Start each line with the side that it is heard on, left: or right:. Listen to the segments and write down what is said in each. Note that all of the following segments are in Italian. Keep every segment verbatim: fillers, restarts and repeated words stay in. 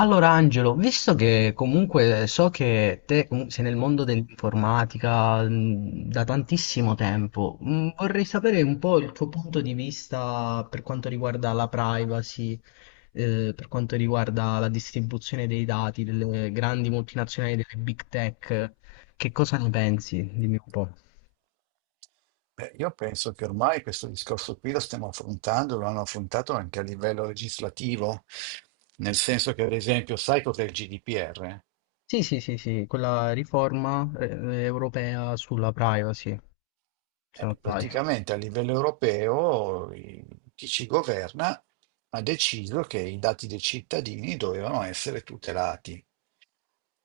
left: Allora Angelo, visto che comunque so che te com- sei nel mondo dell'informatica, mh, da tantissimo tempo, mh, vorrei sapere un po' il tuo punto di vista per quanto riguarda la privacy, eh, per quanto riguarda la distribuzione dei dati delle grandi multinazionali, delle big tech. Che cosa ne pensi? Dimmi un po'.
right: Beh, io penso che ormai questo discorso qui lo stiamo affrontando, lo hanno affrontato anche a livello legislativo, nel senso che, ad esempio, sai cos'è il G D P R?
left: Sì, sì, sì, sì, quella riforma, eh, europea sulla privacy, se non
right: Eh, praticamente a livello europeo i- chi ci governa ha deciso che i dati dei cittadini dovevano essere tutelati.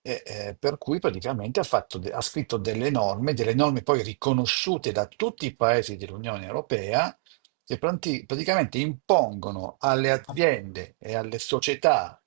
right: E, eh, per cui praticamente ha, fatto de- ha scritto delle norme, delle norme poi riconosciute da tutti i paesi dell'Unione Europea, che pranti- praticamente impongono alle
left: sbaglio.
right: aziende e alle società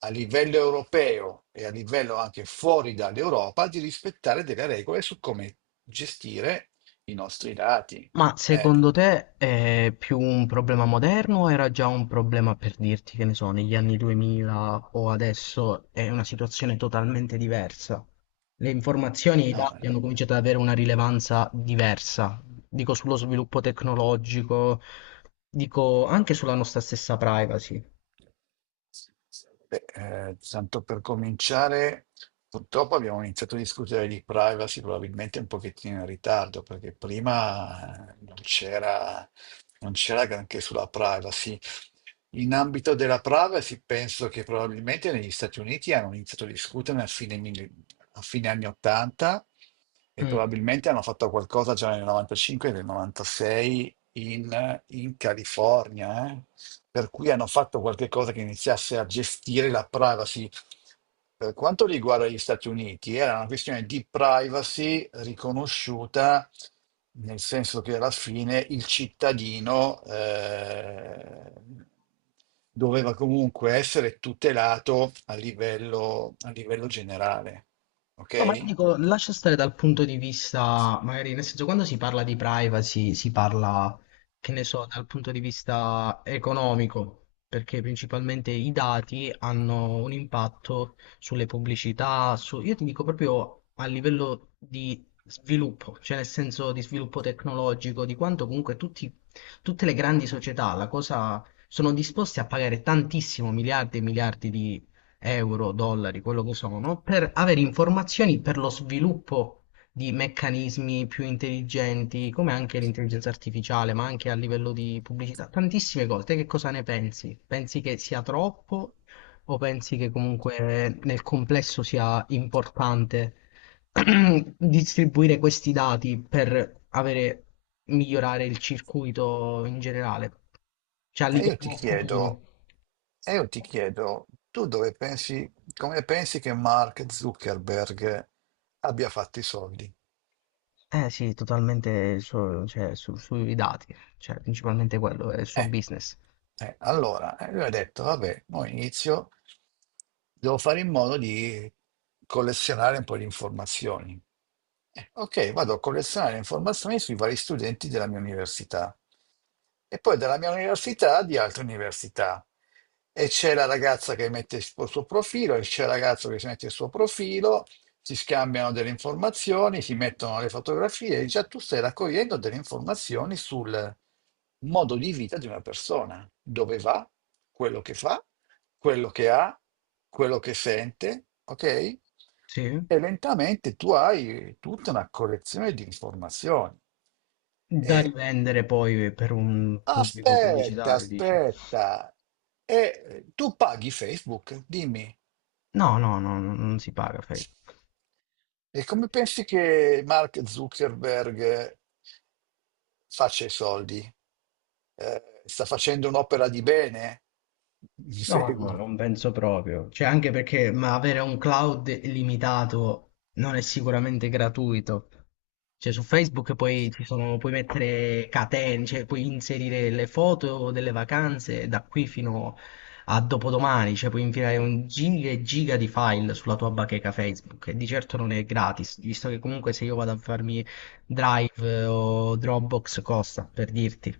right: a livello europeo e a livello anche fuori dall'Europa di rispettare delle regole su come gestire i nostri dati.
left: Ma
right: Eh,
left: secondo te è più un problema moderno o era già un problema per dirti, che ne so, negli anni duemila, o adesso è una situazione totalmente diversa? Le informazioni e i
right: no,
left: dati hanno cominciato ad
right: eh,
left: avere una rilevanza diversa, dico sullo sviluppo tecnologico, dico anche sulla nostra stessa privacy.
right: Beh, eh, Tanto per cominciare, purtroppo abbiamo iniziato a discutere di privacy probabilmente un pochettino in ritardo, perché prima eh, non c'era non c'era granché sulla privacy. In ambito della privacy, penso che probabilmente negli Stati Uniti hanno iniziato a discuterne a fine, mille- a fine anni ottanta e
left: Mm.
right: probabilmente hanno fatto qualcosa già nel novantacinque e nel novantasei in, in California, eh per cui hanno fatto qualche cosa che iniziasse a gestire la privacy. Per quanto riguarda gli Stati Uniti, era una questione di privacy riconosciuta, nel senso che alla fine il cittadino eh, doveva comunque essere tutelato a livello, a livello generale.
left: No, ma io
right: Ok?
left: dico, lascia stare dal punto di vista, magari, nel senso, quando si parla di privacy, si parla, che ne so, dal punto di vista economico, perché principalmente i dati hanno un impatto sulle pubblicità, su... io ti dico proprio a livello di sviluppo, cioè nel senso di sviluppo tecnologico, di quanto comunque tutti, tutte le grandi società, la cosa, sono disposte a pagare tantissimo, miliardi e miliardi, euro, dollari, quello che sono, per avere informazioni per lo sviluppo di meccanismi più intelligenti, come anche l'intelligenza artificiale, ma anche a livello di pubblicità, tantissime cose. Te che cosa ne pensi? Pensi che sia troppo o pensi che comunque nel complesso sia importante distribuire questi dati per avere, migliorare il circuito in generale, cioè a
right: E io ti
left: livello futuro?
right: chiedo, e io ti chiedo, tu dove pensi, come pensi che Mark Zuckerberg abbia fatto i soldi?
left: Eh sì, totalmente il suo- cioè, su- sui dati, cioè principalmente quello, è il suo
right: Eh,
left: business.
right: eh, allora, eh, lui ha detto, vabbè, mo inizio, devo fare in modo di collezionare un po' di informazioni. Eh, ok, vado a collezionare informazioni sui vari studenti della mia università e poi dalla mia università di altre università. E c'è la ragazza che mette il suo suo profilo, e c'è il ragazzo che si mette il suo profilo, si scambiano delle informazioni, si mettono le fotografie, e già tu stai raccogliendo delle informazioni sul modo di vita di una persona, dove va, quello che fa, quello che ha, quello che sente, ok?
left: Sì.
right: E lentamente tu hai tutta una collezione di informazioni.
left: Da
right: E
left: rivendere poi per un pubblico
right: aspetta,
left: pubblicitario, dici?
right: aspetta, e eh, Tu paghi Facebook? Dimmi.
left: No, no, no, non si paga Facebook.
right: E come pensi che Mark Zuckerberg faccia i soldi? Eh, sta facendo un'opera di bene? Mi
left: No, no,
right: segui?
left: non penso proprio. Cioè, anche perché, ma avere un cloud illimitato non è sicuramente gratuito. Cioè, su Facebook poi ci sono, puoi mettere catene, cioè puoi inserire le foto delle vacanze da qui fino a dopodomani, cioè puoi inviare un giga e giga di file sulla tua bacheca Facebook e di certo non è gratis, visto che comunque se io vado a farmi Drive eh, o Dropbox, costa, per dirti.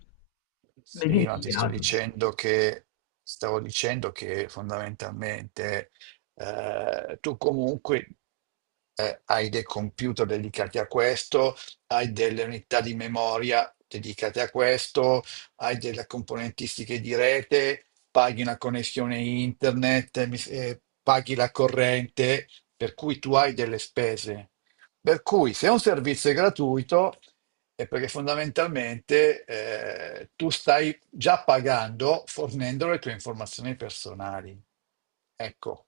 left: Beh, è
right: Sì, ma ti sto
left: gratis.
right: dicendo che, stavo dicendo che fondamentalmente eh, tu comunque eh, hai dei computer dedicati a questo, hai delle unità di memoria dedicate a questo, hai delle componentistiche di rete, paghi una connessione internet, mi- eh, paghi la corrente, per cui tu hai delle spese. Per cui se un servizio è gratuito. E perché fondamentalmente eh, tu stai già pagando fornendo le tue informazioni personali. Ecco,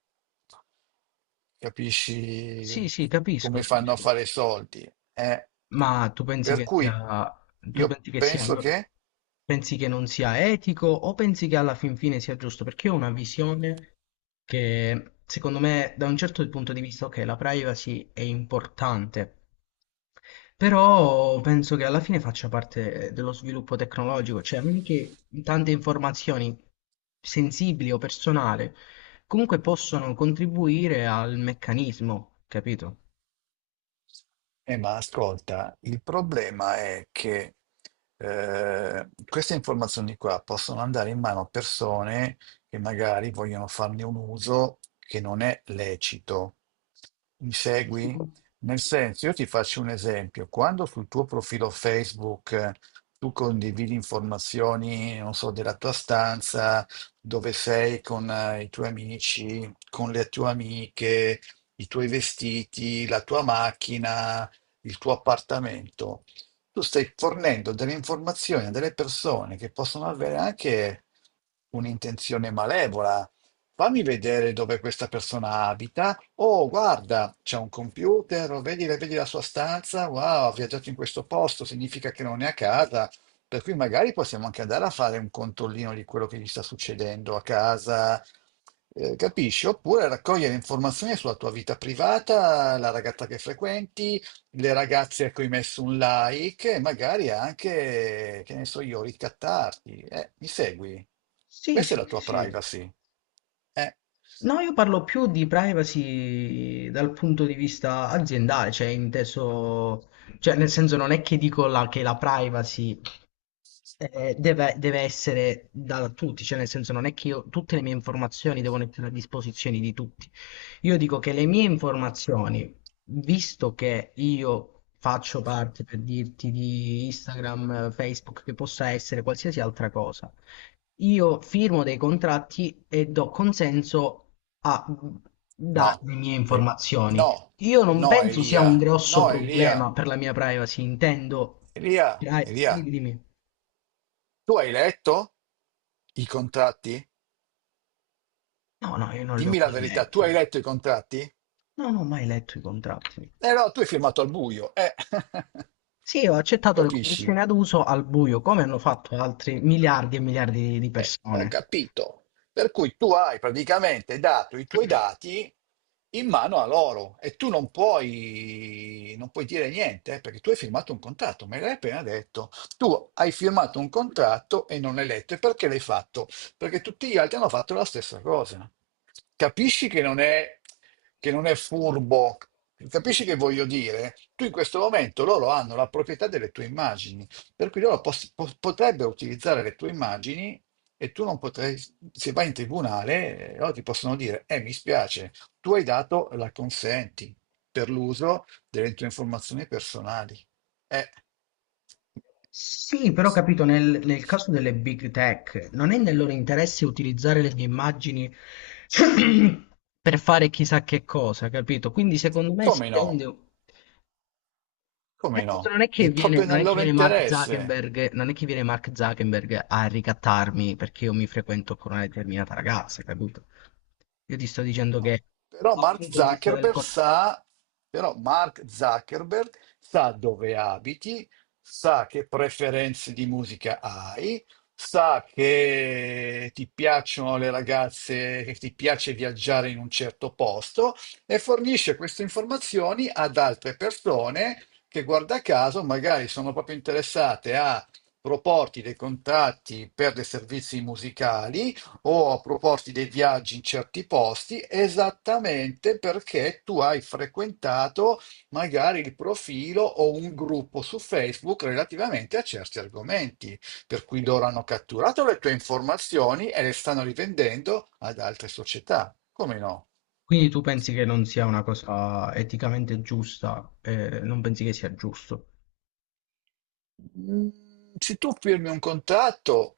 right: capisci
left: Sì, sì, capisco,
right: come fanno a
left: capisco.
right: fare i soldi. Eh?
left: Ma tu pensi
right: Per
left: che
right: cui
left: sia, tu
right: io
left: pensi che sia,
right: penso
left: allora,
right: che
left: pensi che non sia etico o pensi che alla fin fine sia giusto? Perché io ho una visione che secondo me, da un certo punto di vista, ok, la privacy è importante, però penso che alla fine faccia parte dello sviluppo tecnologico, cioè anche tante informazioni sensibili o personali comunque possono contribuire al meccanismo, capito?
right: Eh, ma ascolta, il problema è che eh, queste informazioni qua possono andare in mano a persone che magari vogliono farne un uso che non è lecito. Mi segui? Nel senso, io ti faccio un esempio. Quando sul tuo profilo Facebook eh, tu condividi informazioni, non so, della tua stanza, dove sei con eh, i tuoi amici, con le tue amiche, i tuoi vestiti, la tua macchina il tuo appartamento, tu stai fornendo delle informazioni a delle persone che possono avere anche un'intenzione malevola. Fammi vedere dove questa persona abita. Oh, guarda, c'è un computer, oh, vedi, vedi la sua stanza. Wow, ha viaggiato in questo posto, significa che non è a casa. Per cui magari possiamo anche andare a fare un controllino di quello che gli sta succedendo a casa, eh, capisci? Oppure raccogliere informazioni sulla tua vita privata, la ragazza che frequenti, le ragazze a cui hai messo un like e magari anche, che ne so io, ricattarti. Eh, mi segui?
left: Sì,
right: Questa è
left: sì,
right: la
left: sì,
right: tua
left: sì.
right: privacy. Eh,
left: No, io parlo più di privacy dal punto di vista aziendale, cioè inteso, cioè nel senso non è che dico la- che la privacy, eh, deve, deve essere da tutti, cioè nel senso non è che io, tutte le mie informazioni devono essere a disposizione di tutti. Io dico che le mie informazioni, visto che io faccio parte, per dirti, di Instagram, eh, Facebook, che possa essere qualsiasi altra cosa, io firmo dei contratti e do consenso a dare
right: no.
left: le mie
right: Eh,
left: informazioni.
right: No,
left: Io non
right: no,
left: penso sia un
right: Elia.
left: grosso
right: No,
left: problema
right: Elia.
left: per la mia privacy, intendo...
right: Elia,
left: Dai,
right: Elia,
left: dimmi, dimmi.
right: tu hai letto i contratti?
left: No, no, io non li ho
right: Dimmi la
left: mai
right: verità, tu
left: letti.
right: hai letto i contratti?
left: No, non ho mai letto i contratti.
right: Eh no, tu hai firmato al buio. Eh.
left: Sì, ho accettato le
right: Capisci?
left: condizioni ad uso al buio, come hanno fatto altri miliardi e miliardi di
right: Eh, ho
left: persone.
right: capito. Per cui tu hai praticamente dato i tuoi dati in mano a loro e tu non puoi, non puoi dire niente eh, perché tu hai firmato un contratto, me l'hai appena detto. Tu hai firmato un contratto e non l'hai letto. E perché l'hai fatto? Perché tutti gli altri hanno fatto la stessa cosa. Capisci che non è, che non è furbo? Capisci che voglio dire? Tu in questo momento loro hanno la proprietà delle tue immagini, per cui loro pos- po- potrebbero utilizzare le tue immagini e tu non potrai, se vai in tribunale, eh, loro ti possono dire, eh, mi spiace, tu hai dato la consenti per l'uso delle tue informazioni personali. Eh,
left: Sì, però capito, nel, nel caso delle big tech, non è nel loro interesse utilizzare le mie immagini per fare chissà che cosa, capito? Quindi secondo me si
right: come
left: tende.
right: no?
left: Nel
right: Come
left: senso,
right: no?
left: Non è che
right: È
left: viene,
right: proprio
left: non
right: nel
left: è che
right: loro
left: viene Mark
right: interesse.
left: Zuckerberg, non è che viene Mark Zuckerberg a ricattarmi perché io mi frequento con una determinata ragazza, capito? Io ti sto dicendo
right: No,
left: che
right: però
left: dal
right: Mark
left: punto di vista delle
right: Zuckerberg
left: cose.
right: sa, Però Mark Zuckerberg sa dove abiti, sa che preferenze di musica hai, sa che ti piacciono le ragazze, che ti piace viaggiare in un certo posto e fornisce queste informazioni ad altre persone che, guarda caso, magari sono proprio interessate a proporti dei contatti per dei servizi musicali o proposti dei viaggi in certi posti esattamente perché tu hai frequentato magari il profilo o un gruppo su Facebook relativamente a certi argomenti, per cui loro hanno catturato le tue informazioni e le stanno rivendendo ad altre società. Come no?
left: Quindi tu pensi che non sia una cosa eticamente giusta, eh, non pensi che sia giusto
right: Mm, Se tu firmi un contratto,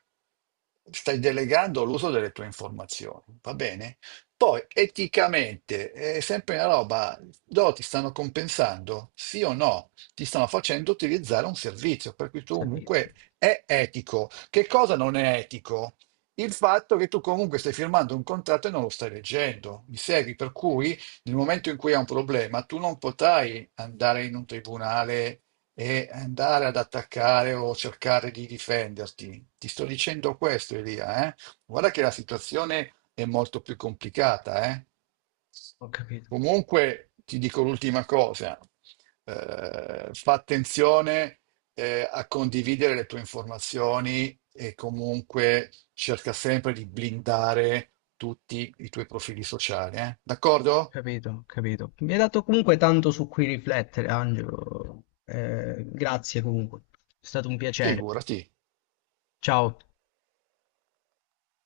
right: stai delegando l'uso delle tue informazioni, va bene? Poi, eticamente, è sempre una roba, loro ti stanno compensando, sì o no? Ti stanno facendo utilizzare un servizio, per cui
left: il
right: tu
left: servizio?
right: comunque è etico. Che cosa non è etico? Il fatto che tu comunque stai firmando un contratto e non lo stai leggendo, mi segui? Per cui nel momento in cui hai un problema, tu non potrai andare in un tribunale e andare ad attaccare o cercare di difenderti. Ti sto dicendo questo, Elia, eh. Guarda che la situazione è molto più complicata, eh.
left: Ho capito,
right: Comunque ti dico l'ultima cosa, eh, fa attenzione eh, a condividere le tue informazioni e comunque cerca sempre di blindare tutti i tuoi profili sociali, eh.
left: ho
right: D'accordo?
left: capito, ho capito. Mi hai dato comunque tanto su cui riflettere, Angelo. Eh, grazie comunque, è stato un piacere.
right: Figurati.
left: Ciao.